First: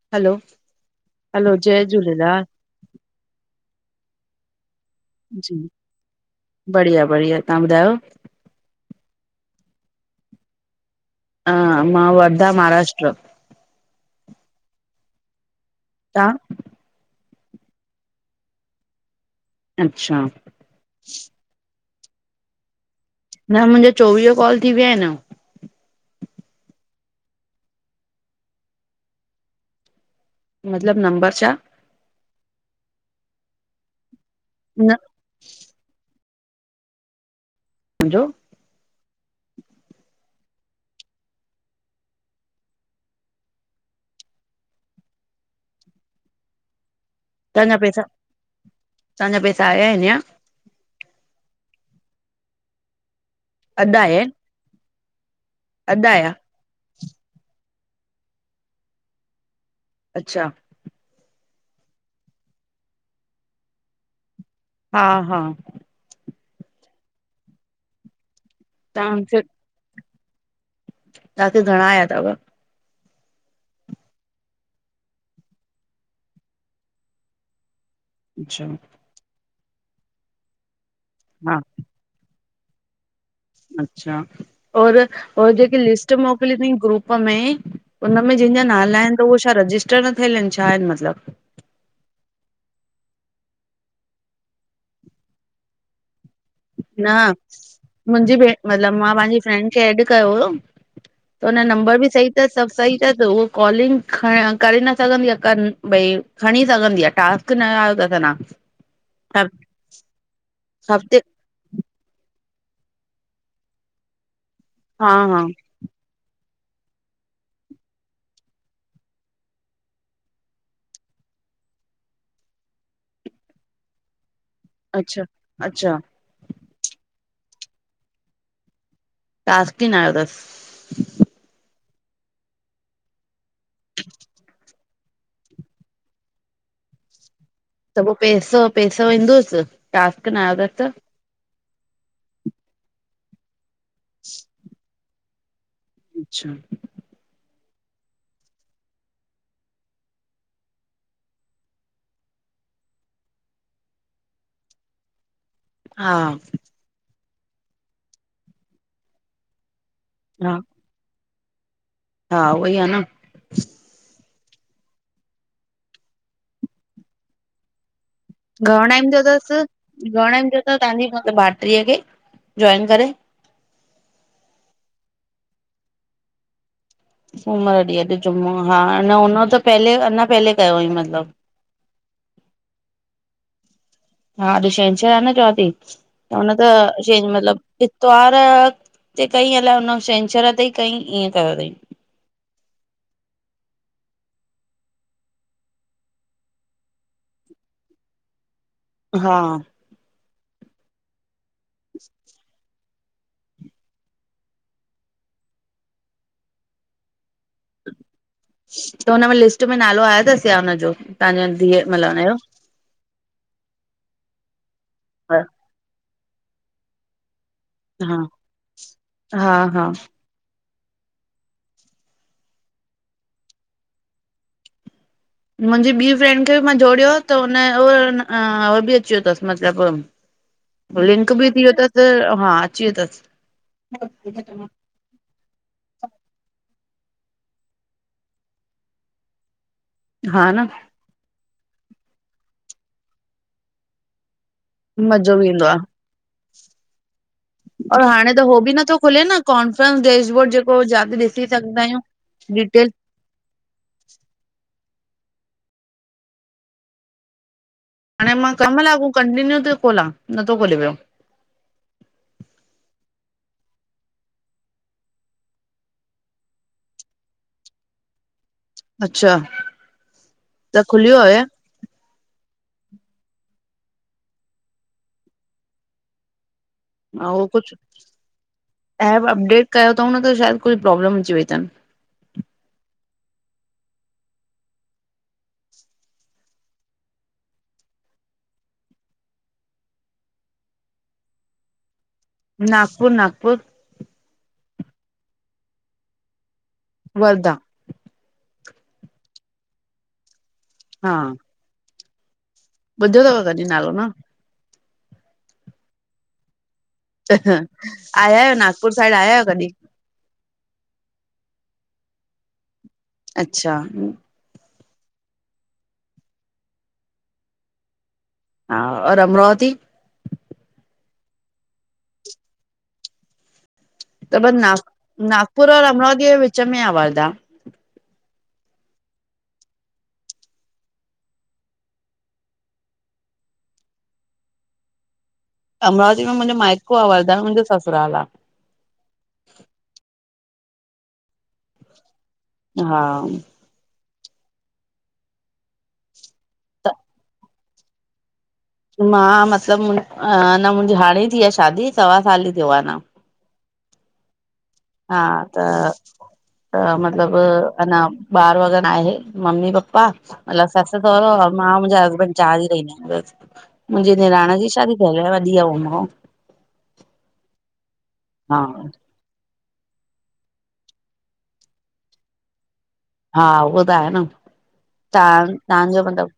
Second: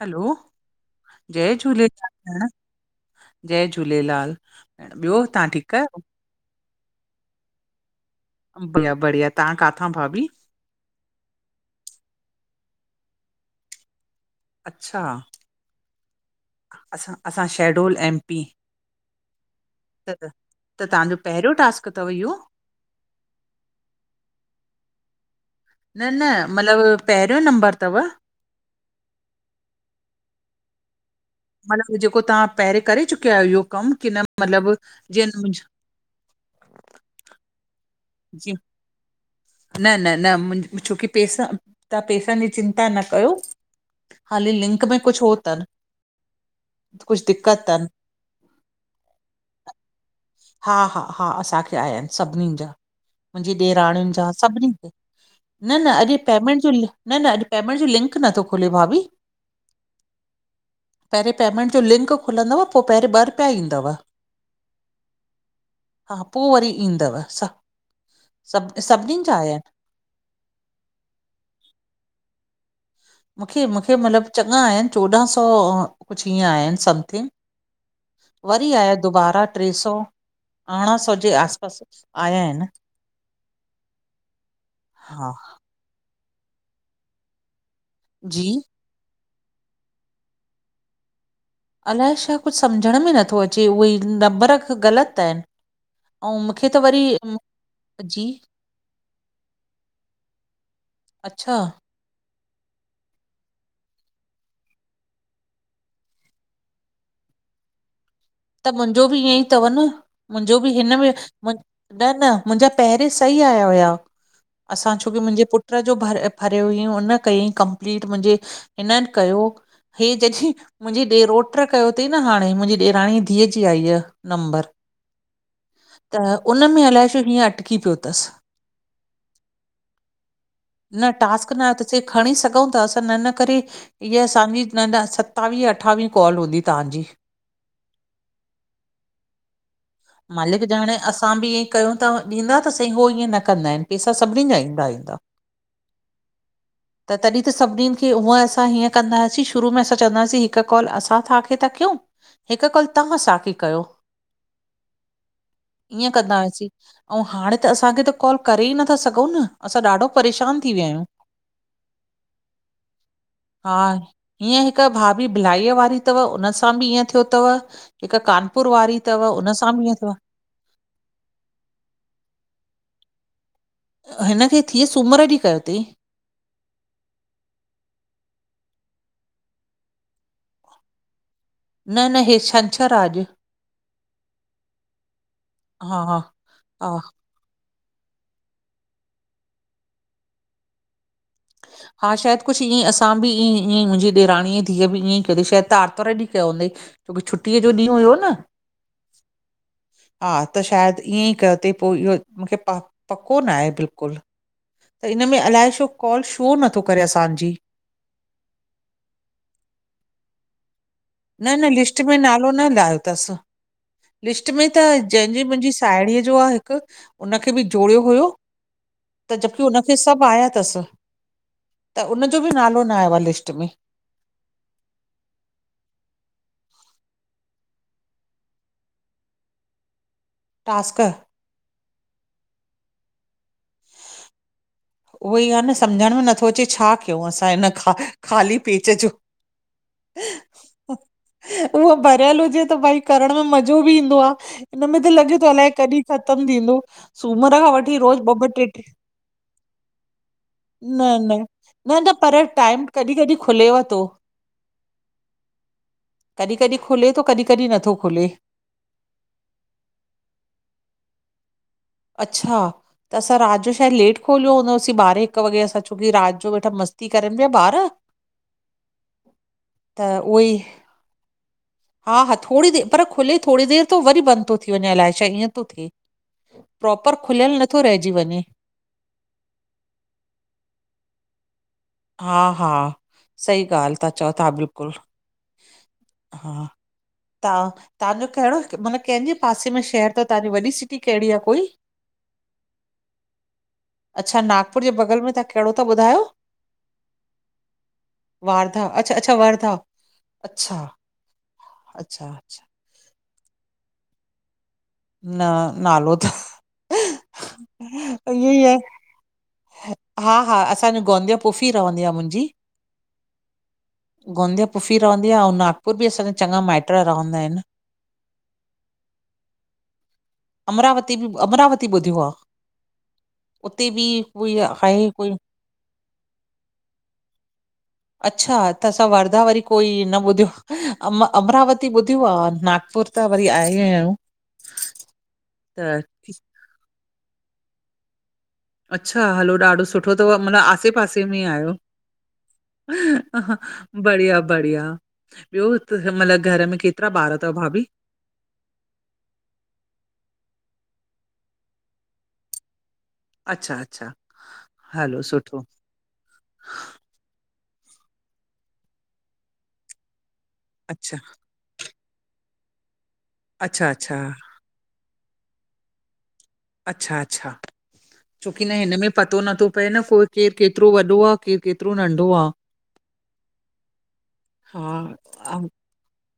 हलो, जय झूलेलाल भेण। जय झूलेलाल, ॿियो तव्हां जी ठीक आहियो? बढ़िया- बढ़िया, तव्हां ॿुधायो? बढिया- बढ़िया, तव्हां काथां भाभी? मां वर्धा महाराष्ट्र। अच्छा। तांह? असां, असां शहडोल एम पी। अच्छा त तव्हांजो पहिरियों टास्क थव इहो? न मुंहिंजा चोवीह कॉल थी विया आहिनि। न न मतलबु पहिरियों नंबर अथव मतिलब नंबर छा? मतिलबु जेको तव्हां पहिरें करे चुकिया आहियो इहो कमु की न मतलबु न जीअं [unintelligible] जी। न न न मुंहिंज छोकी पैसा तव्हां पैसनि जी चिंता न कयो। हाली लिंक में कुछ हो अथनि। कुछ दिक़त तवांजा अथनि। पैसा तवांजा पैसा आया आहिनिया? हा हा हा असांखे आयाां आहिनि सभिनीनि जा मुंहिंजी अधु ॾेराणियुनि आया जा आहिनि सभिनी न न अधु अॼु आया पेमेंट जो न लिं न न अॼु पेमेंट जो लिंक नथो खुले भाभी। अच्छा। पहिरें पेमेंट जो लिंक खुलंदव पोइ पहिरे ॿ रुपिया ईंदव। हा हा हा पोइ वरी ईंदव सभ सभ सभिनीनि जा तव्हांखे आया आहिनि। तव्हांखे घणा आया अथव? मूंखे मूंखे मतलबु चङा आया आहिनि चोॾहं सौ कुछ ईय आया आहिनि समथिंग। अच्छा वरी आयया दुबारा टे सौ अरिड़हं सौ जे हा आस पास आया आहिनि। अच्छा और हा और जेकी लिस्ट मोकिली अथई ग्रुप में उनमें जी जंहिंजा नाला आहिनि त उहे छा रजिस्टर न थियल आहिनि छा आहिनि मतिलब? अलाए छा कुझ सम्झण में नथो अचे उहे नबर ग़लति आहिनि अएन अऊ न मुंहिंजी भेण मतलबु मां पंहिंजी फ्रेंड खे एड कयो हुओ त अच्छा हुनन नंबर बि सही त सभु सही अ उह कॉलिंग करे न सघंदी आहे कनि भई खणी सघंदी आहे टास्क न आयो तस अन्ना त मुंहिंजो बि ईअं ई अथव न मुंहिंजो बि हिन में हफ़्ते न न मुंहिंजा पहिरें सही आया हुया असां हा छोकी हा मुंहिंजे पुटु ऊन जो भरे भरियो हुअईं हुन कईं कंपलीट मुंहिंजे हिननि कयो हे चयंदी मुंहिंजी ॾेरोट कयो अथई न हाणे मुंहिंजी ॾेराणी धीअ जी आई आहे नंबर। अच्छा अच्छा त उन में अलाए छो हीअं अटकी पियो अथसि। टास्क ही न आहियो तस। न टास्क नायो तस चयई खणी सघूं था असां न इ करे ईअ असांजी न न सतावीह अठावीह कॉल हूंदी तव्हांजी। त पोइ पैसो पैसो ईंदूसि? मालिक ॾाणे असां बि ईअ कयूं था ॾींदा त सही हो ईअं न कंदा आहिनि। पेसा सभिनीनि जा ईंदा ईंदा। अच्छा त तॾहिं त सभिनीनि खे हूअं असां हीअं कंदा हुआसीं शुरू में असां चवंदा हुआसीं हिकु कॉल असां तवांखे था कयूं। हिकु कॉल तव्हां असांखे कयो ईअं हा कंदा हुआसीं। ऐं हाणे त असांखे त कॉल करे ई नथा सघूं न असां ॾाढो हा परेशानु थी विया आहियूं। हा उहोई आहे न हा, ईअं हिक भाभी बिलाई वारी तव, उन सां बि ईअं थियो तव। हिक कानपुर वारी तव, उन सां बि ईअं थियो। त तांजी इन भाइटीअ खे, जॉइन करे। हिन खे थिवियस, सूमर ॾींहुं कयो तईं। सूमर ॾींहुं अॼु जुमो आ, हुन त पहले, अञां पहले कयो अईं मतिलबु। न न, हे छंछरु आ अॼु। हा, अॼ छेंछर आ न चवां ती, अॼु हा हा त हुन त हा छं मतिलबु। त्वार ते कईं अलाए हुन छंछर ते कयईं, ईअं कयो तईं। हा शायदि कुछु ईअं असां बि ईं ईअं ई मुंहिंजी ॾेराणीअ जी धीअ बि ईअंईं कई शायदि आर्तवारु ॾींहुं कयो हूंदईं। छुट्टीअ जो ॾींहुं हुयो न। हा। हा त, शायदि ईअं ई कयो तईं, पोइ इहो मुखे प पको नाहे बिल्कुलु। त इन में अलाए छो, कॉल छो नथो करे असांजी। त हुन में लिस्ट में नालो आयो तसि या हुनजो। तव्हांजे न न धीअ लिस्ट मतलब में हुनजो नालो न लायो। तसि, लिस्ट में त जंहिंजी मुंहिंजी साहेड़ीअ जो आ हिकु। उनखे बि जोड़ियो हा हुयो, त हा जबकी हा हुनखे सभु आया तसि। त उनजो बि नालो न आयो आ लिस्ट में। मुंहिंजी ॿी भेणु खे बि मां जोड़ियो आ त हुन उह उहो बि अची वियो तसि मतिलबु। टास्क लिंक बि थी वियो तसि, हा अची वियो तसि। उहो ई आ न, सम्झण में नथो अचे छा कियऊं असां, हिन ख़ाली पेज जो। हा न। उहो भरियल हुजे त भई करण में मज़ो बि ईंदो आ। हिनमें त लॻे मज़ो बि थो ईंदो अलाए आहे कॾी ख़तमु थींदो, सूमर खां वठी रोज़ ॿ ॿ टे टे कनफ्रेंस डेज़ वर्ड जेक। न न, न न पर डिटेल टाइम कॾी कॾी खुलेव तो। कॾी कॾी खुले थो कॾी कॾी नथो खुले। हाणे मां केम लाॻूं कंटिन्यू थी खोलां, नथो खोले पियो। अच्छा। त असां राति जो शायदि लेट खोलियो हूंदोसीं ॿारहें हिक वॻे, असां छोकी राति जो वेठा मस्ती करनि पिया ॿार। [inaudible] हा उओई। त खुली वियो आहे? हा हा, थोरी देरि, पर खुले थोरी देरि तो, वरी बंदि तो थी वञे अलाए छा ईअं तो थिए। प्रॉपर अऊं उहो खुलियल कुछु, नथो रहिजी वञे। ऐप अपडेट कयो तऊं न त शायदि कुछु प्रॉब्लम अची वई तनि। हा हा, सही ॻाल्हि ता चओ तां बिल्कुलु, हा। तां, तांजो कहिड़ो मतिलबु, कंहिंजे पासे में शहर तव तांजी वॾी सिटी कहिड़ी आ कोई? नागपुर नागपुर। अच्छा, नागपुर जे बगल में तां कहिड़ो ता ॿुधायो? वरदा। वारदा, अच्छा अच्छा वरदा, अच्छा। हा। अच्छा अच्छा। ॿुधो तव कॾी नालो, न। न, नालो थ त अं, आया आहियो ई आहे नागपुर साइड आया आहियो कॾी? हा हा असांजी गोंदिया फुफी रहंदी आ मुंहिंजी। अच्छा गोंदिया पुफी ऱवन्दी आ अऊं नागपुर बि असांजा चॼा माइट रहंदा आहिन। हा और अमरावती? अमरावती बि अमरावती ॿुधियो आ। उते बि कोई आहे कोई। पूरो रंगनोर जे विच में आ वार्धा। अच्छा त असां वर्धा वरी कोई न ॿुधियो आ अमरावती ॿुधियो आ। नागपुर त वरी आया आहियूं। त अमरावती में ठीक- मुंजो माइको आ वर्धा में मुंजो ससुराल आ। अच्छा हलो ॾाढो सुठो तव मतलब आसे-पासे में ई आहियो। हा ह हा [unintelligible] बढ़िया बढ़िया ॿियो तू हिमल घर में केतरा ॿार तव भाभी? मां मतलब न मुंहिंजी अना हाणे थी आए शादी सवा साल ई थियो आहे अना। अच्छा अच्छा हा हलो त सुठो त म - - मतलब अञ ॿार वग़ैर न आहे ममी पप्पा मतलब सस अच्छा सहुरो अऊं मां मुंहिंजा हस्बैंड चार ई रहींदा आहियां बस अच्छा अच्छा मुंहिंजी नीराण जी शादी थयल आ वॾी आहे मो खो। अच्छा अच्छा हा छोकी न हिन में पतो नथो पए न को केर केतिरो वॾो आ केर केतिरो नंढो आ। हा उहो त आहे न तव्हां हा तव्हांजो मतलब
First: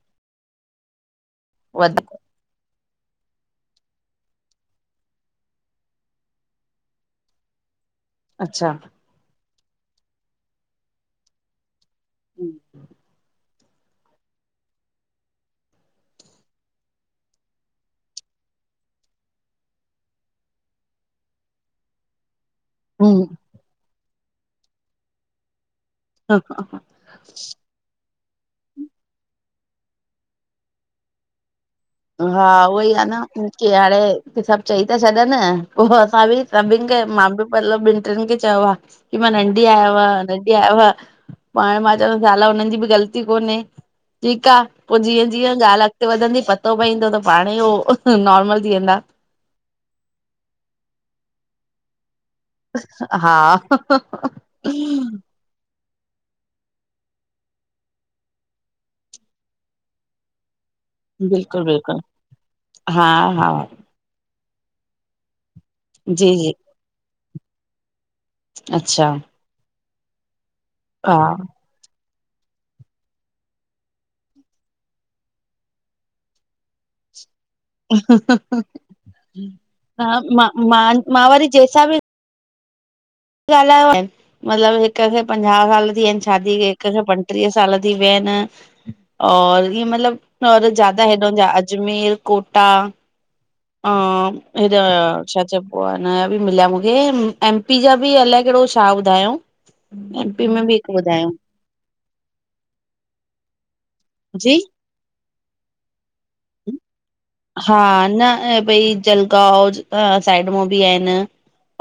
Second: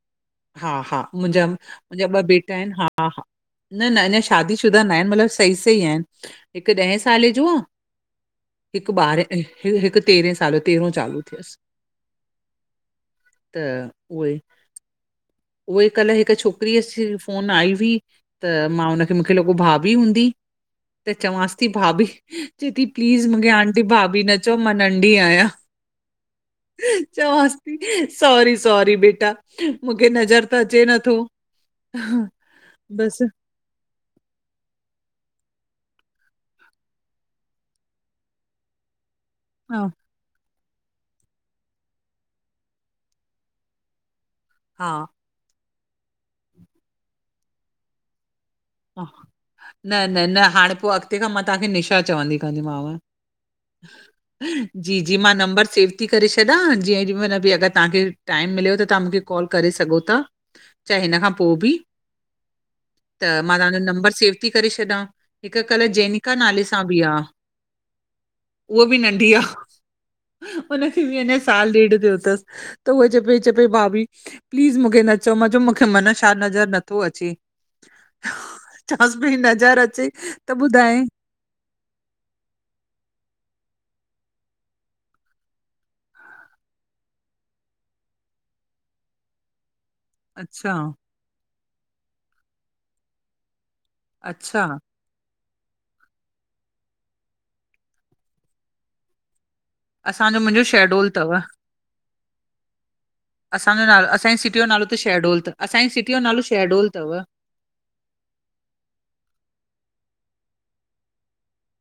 हा हा मुंहिंजा मुंहिंजा ॿ बेटा आहिन हा। हा हा न न अञा शादी शुदा न आहिन मतिलब सही सही आहिन। हिक ॾेह साले जो आ अच्छा हिक ॿारहें हिक तेरहें साले तेरहू चालू थी वयस। हम्म त उवई उह ई कल्ह हिक छोकिरीअ जी फोन आई हुई। त मां हुनखे मूंखे लॻो भाभी हूंदी त चंवास ती भाभी चेती प्लीज़ हम्म मूंखे आंटी भाभी न चओ मां नंढी आहियां। चवास ती सॉरी सॉरी बेटा। मूंखे नज़र त अचे नथो। हा उहोई आ न बसि पो। की हाणे सब चई त छॾन पो असां बि सभिन खे मां बि मतलब टिन खे चवां कि मां नंढी हा, अयाव [unintelligible] पाण मां चवंद साला हुनन जी बि ग़लती कोन्हे ठीक आ पो जीअं जीअं ॻाल्हि अॻते वधंदी पतो पईंदो त पाण ई उ नॉर्मल थी वेंदा। हा, न न न हाणे पो अॻते खां मां तव्हांखे निशा चवंदी दी माव हा जी जी मां नंबर सेव थी करे छॾां जें जेॾी महिल बि अगर तव्हांखे टाइम मिले त तव्हां मूंखे कॉल करे सघो था। चाहे हिन खां पो बिल्कुल बि बिल्कुल हा। त हा मां तव्हांजो नंबर सेव थी करे छॾा हिक कल्ह जेनिका जी जी नाले सां बि आ। उहा बि अच्छा नंढी आ हुनखे बि हा अञा साल ॾेढ थियो तस। त उह च पे चए पेई भाभी प्लीज़ मूंखे न चओ मां चयो मूंखे मन छा नज़र नथो अचे। चवांसि पई नज़र अचे मां त मां ॿुधाए मां वरी जें सा बि ॻाल्हायो आहे। मतलबु हिक खे पंजाहु साल थी विया आहिनि शादीअ खे, हिक खे पंटीह साल थी विया आहिनि और इहे मतलब और अच्छा ज्यादा हेॾो ज अजमेर, कोटा ह अच्छा हे छाच [inaudible] हुनजा बि मिलिया मूंखे, एमपी जा बि अलाए कहिड़ो छा ॿुधायउ असांजो मुंहिंजो शैहडोल तव, असांजो नालो असांजी जी सिटी जो नालो शहडोल [unintelligible] असांजी सिटीअ जो नालो शहडोल तव। हा न अ भई जलगांव साइड मां बि आहिनि।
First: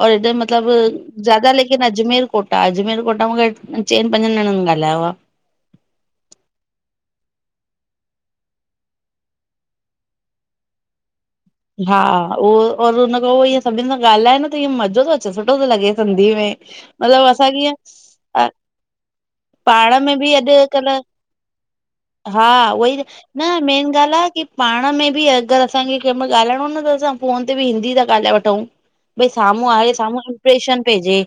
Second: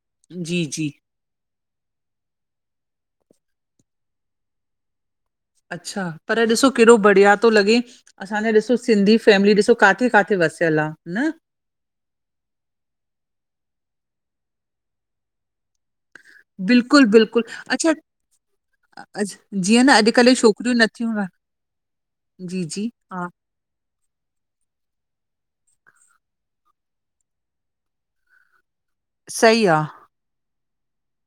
और इदे जी मतिलबु जी। ज्यादा लेकिन अजमेर कोटा अजमेर कोटा मूंखे चइनि पंजनि ॼणनि ॻाल्हायो आ। अच्छा पर ॾिसो केॾो बढ़िया तो लॻे असांजा ॾिसो सिंधी फैमिली ॾिसो काथे काथे वसियल आ न हा उहो और हुनन खां पो ईअ सभिनि सां ॻाल्हाए न त इअ मज़ो तो अचे सुठो तो लॻे। सिंधी में बिल्कुलु मतिलब बिल्कुलु असां क अच्छा आहे [unintelligible] अज जीअं न अॼुकल्ह छोकिरियूं नथियूं ॻालाएन हा उहई ना मेन ॻाल्हि आ की पाण में बि अगरि असांखे कैंहमल ॻाल्हाइणो न त असां फोन ते बि हिंदी ता ॻाल्हाए वठंयू भई सही साम्हूं आ हाणे साम्हूं प्रेशन पीजी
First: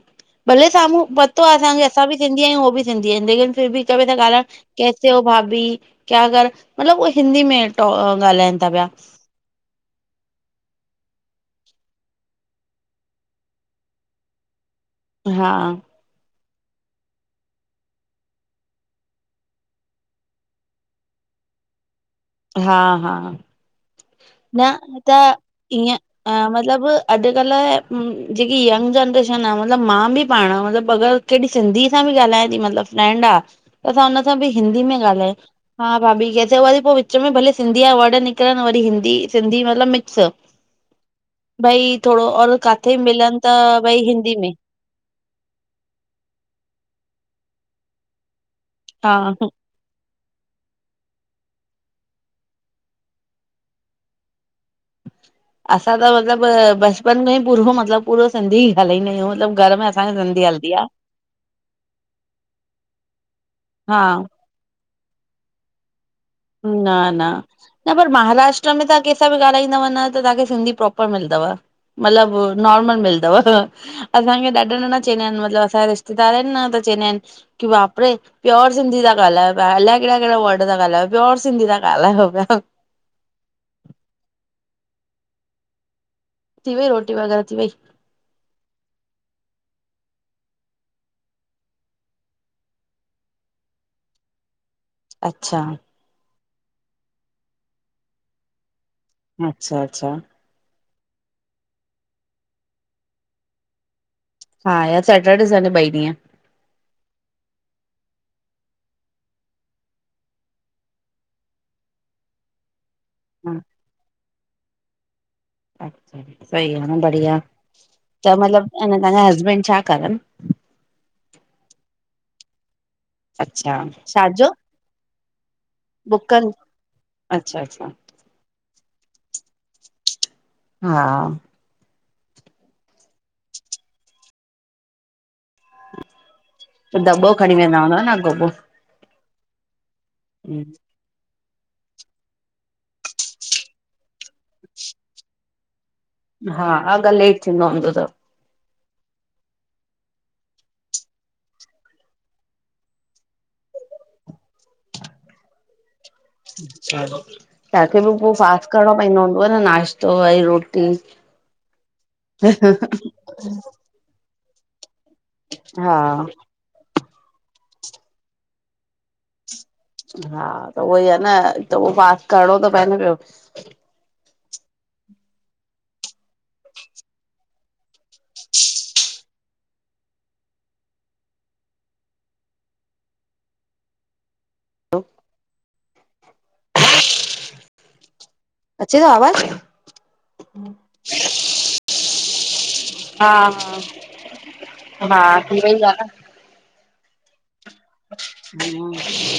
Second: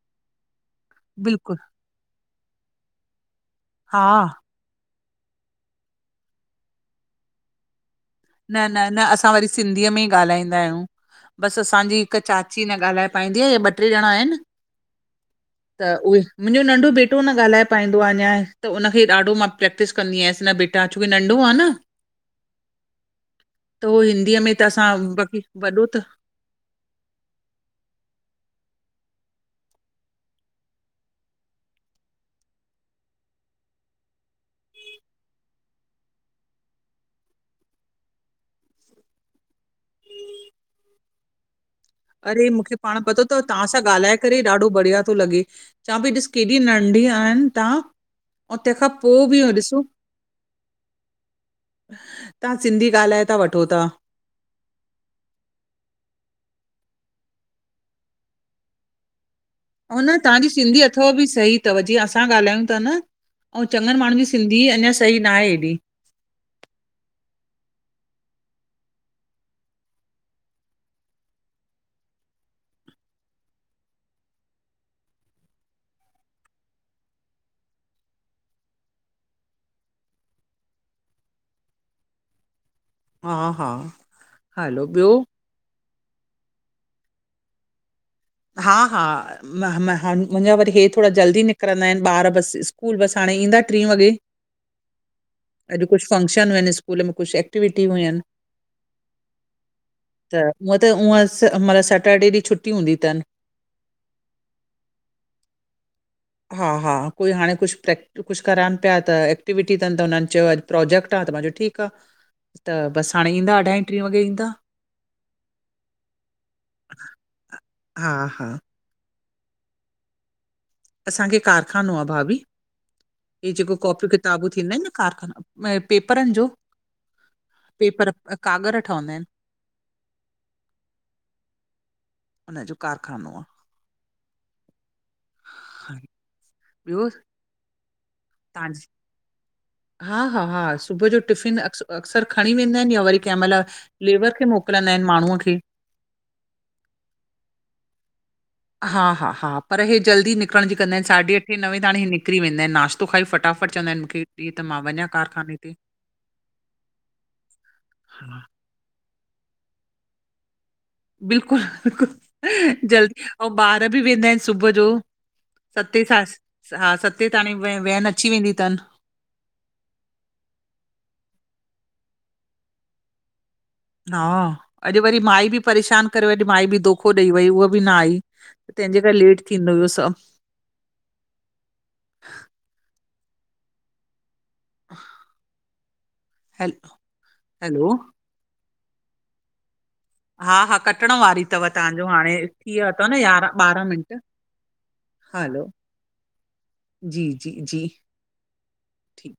भले साम्हूं पतो आ बिल्कुलु असांखे असां बि सिंधी आहियूं उह बि सिंधी ऐन लेकिन फिर बि हा कभी त गाला कैसे हो भाभी क्या कर मतिलब उ हिंदी में टो गाला न न न असां वरी सिंधीअ में ई ॻाल्हाईंदा अयूं बसि असांजी हिकु चाची न ॻाल्हाए पाईंदी आहे हे ॿ ट्रे ॼणां आहिनि हा त उहे मुंहिंजो नंढो बेटो न ॻाल्हाए पाईंदो आहे अञां त उनखे ॾाढो मां प्रैक्टिस कंदीयांस न बेट [unintelligible] नंढो आ न हा हा त उह हिंदीअ में त असां बाक़ी वॾो ईअं त अ मतिलबु अॼुकल्ह जेकी यंग जनरेशन आ मतिलबु मां बि पाणि मतिलबु अगरि केॾी सिंधीअ सां बि ॻाल्हायां ती मतिलबु फ्रैंड आ त असां हुन सां बि हिंदी में ॻाल्हायो हा भाभी केसे हो वरी पो वि चमई भले सिंधी जा वर्ड निकिरनि वरी हिंदी सिंधी मतलबु मिक्स भई थोड़ो अरे और मूंखे काथे पाण पतो मिलन तव त तांह सां भई ॻाल्हाए हिंदी करे में ॾाढो बढ़िया तो लॻे। चवां पई ॾिस केॾी नंढी आहिनि तांह तंहिंखां हा पोइ बि ॾिसो तांह सिंधी ॻाल्हाए ता वठो ता असां त मतिलबु बचपन खां ई पूरो मतिलबु पूरो सिंधी ई ॻालाईंदायूं मतिलबु हुन तव्हांजी सिंधी अथव बि सही तव जीअं असां ॻाल्हायूं ता न अयूं चगंनि हा माण्हुनि जी सिंध ही अञां सही न आये ऐॾी। न ना न पर महाराष्ट्र में तांह कैसां बि ॻाल्हाईंदव न त तांखे सिंधी प्रोपर मिलदव। मतिलबु नॉर्मल मिलदव। असांखे ॾाढो नन चयंंदा आहिनि मतिलबु असांजा रिश्तेदार आहिनि न त चयंदा आहिनि की वापरे प्योर सिंधी त गालयो प अलाय केहिड़ा केहिड़ा वर्ड त गालायो प्योर सिंधी त ॻाल्हायो त प्या। हा हा हलो ॿियो? थी वई रोटी वगैरह थी वई? हा हा मां ह मां मुंहिंजा वरी हे थोड़ा जल्दी निकिरंदा आहिनि ॿार बसि स्कूल बसि हाणे ईंदा ट्री वॻे। अच्छा अॼु कुझु फंक्शन हुंयन स्कूल में कुझु एक्टिवटी हुंयन अच्छा अच्छा त हूअ त उअं स मतिलबु सैटरडे ॾींहुं छुट्टी हूंदी तन हा सेटर्डे सॾें ॿई ॾींहं। हा हा कोई हाणे कुझु प्रैक्ट कुझु कराइनि प्या त एक्टिविटी तन त हुननि चयो अॼु प्रोजेक्ट आ त मां चो ठीकु क त ॿसि हाणें त बसि हाणे ईंदा हा अढ़ाई ट्री वॻे ईंदा। अच्छा सही आ न बढ़िया हा त हा मतलबु अंञा तव्हांजा हसबैंड छा करनि? असांखे कारखानो आ भाभी। हे जेको अच्छा कॉपियूं छाजो किताबु थींदा आहिनि न काॻर पेपरनि जो बुकनि अच्छा अच्छा पेपर कागर ठहंदा आहिनि। हा। उनजो कारखानो आहे। ॿियो त ॾंॿो खणी वेंदा हूंदा न अगोपो। हाहा हा सुबुह जो टिफिन अक्स अक्सर खणी वेंदा आहिनि या वरी कंहिं महिल लेबर खे मोकिलींदा आहिनि माण्हूअ खे। हा, अगर लेट थींदो हुंदो त हा हा हा पर हे जल्दी निकिरण जी कंदा आहिनि साढे अठे नवें ताणी इहे निकिरी वेंदा आहिनि नाश्ता तो खाई फटाफट चवंदा आहिनि मूंखे ॾींं त मां वञा कारखाने ते। तव्हांखे बि पोइ हा फास्ट करिणो पवंदो हूंदो आहे न नाश्तो वरी रोटी। बिल्कुलु ह ह बिलकुलु जल्दी ऐं बार घ बि वेंदा आहिनि सुबह जो हा सते सां हा सते ताणी व वैन अची वेंदी अथनि। हा त उहो ई आहे न त उहो फास्ट करणो थो पए न पियो हा, अॼु वरी माई बि परेशान करे वॼु माई बि धोखो ॾेई वई उहा बि न आई। त तंहिंजे करे लेट थींदो हुयो सभु। हलो! हलो। अचे जो आवाज़? हा, हा, कटण वारी अथव तव्हांजो हाणे। थी वियोथव न हा यारहां ॿारहं मिंट हा थी हेलो! वई आ जी जी जी हम! ठीकु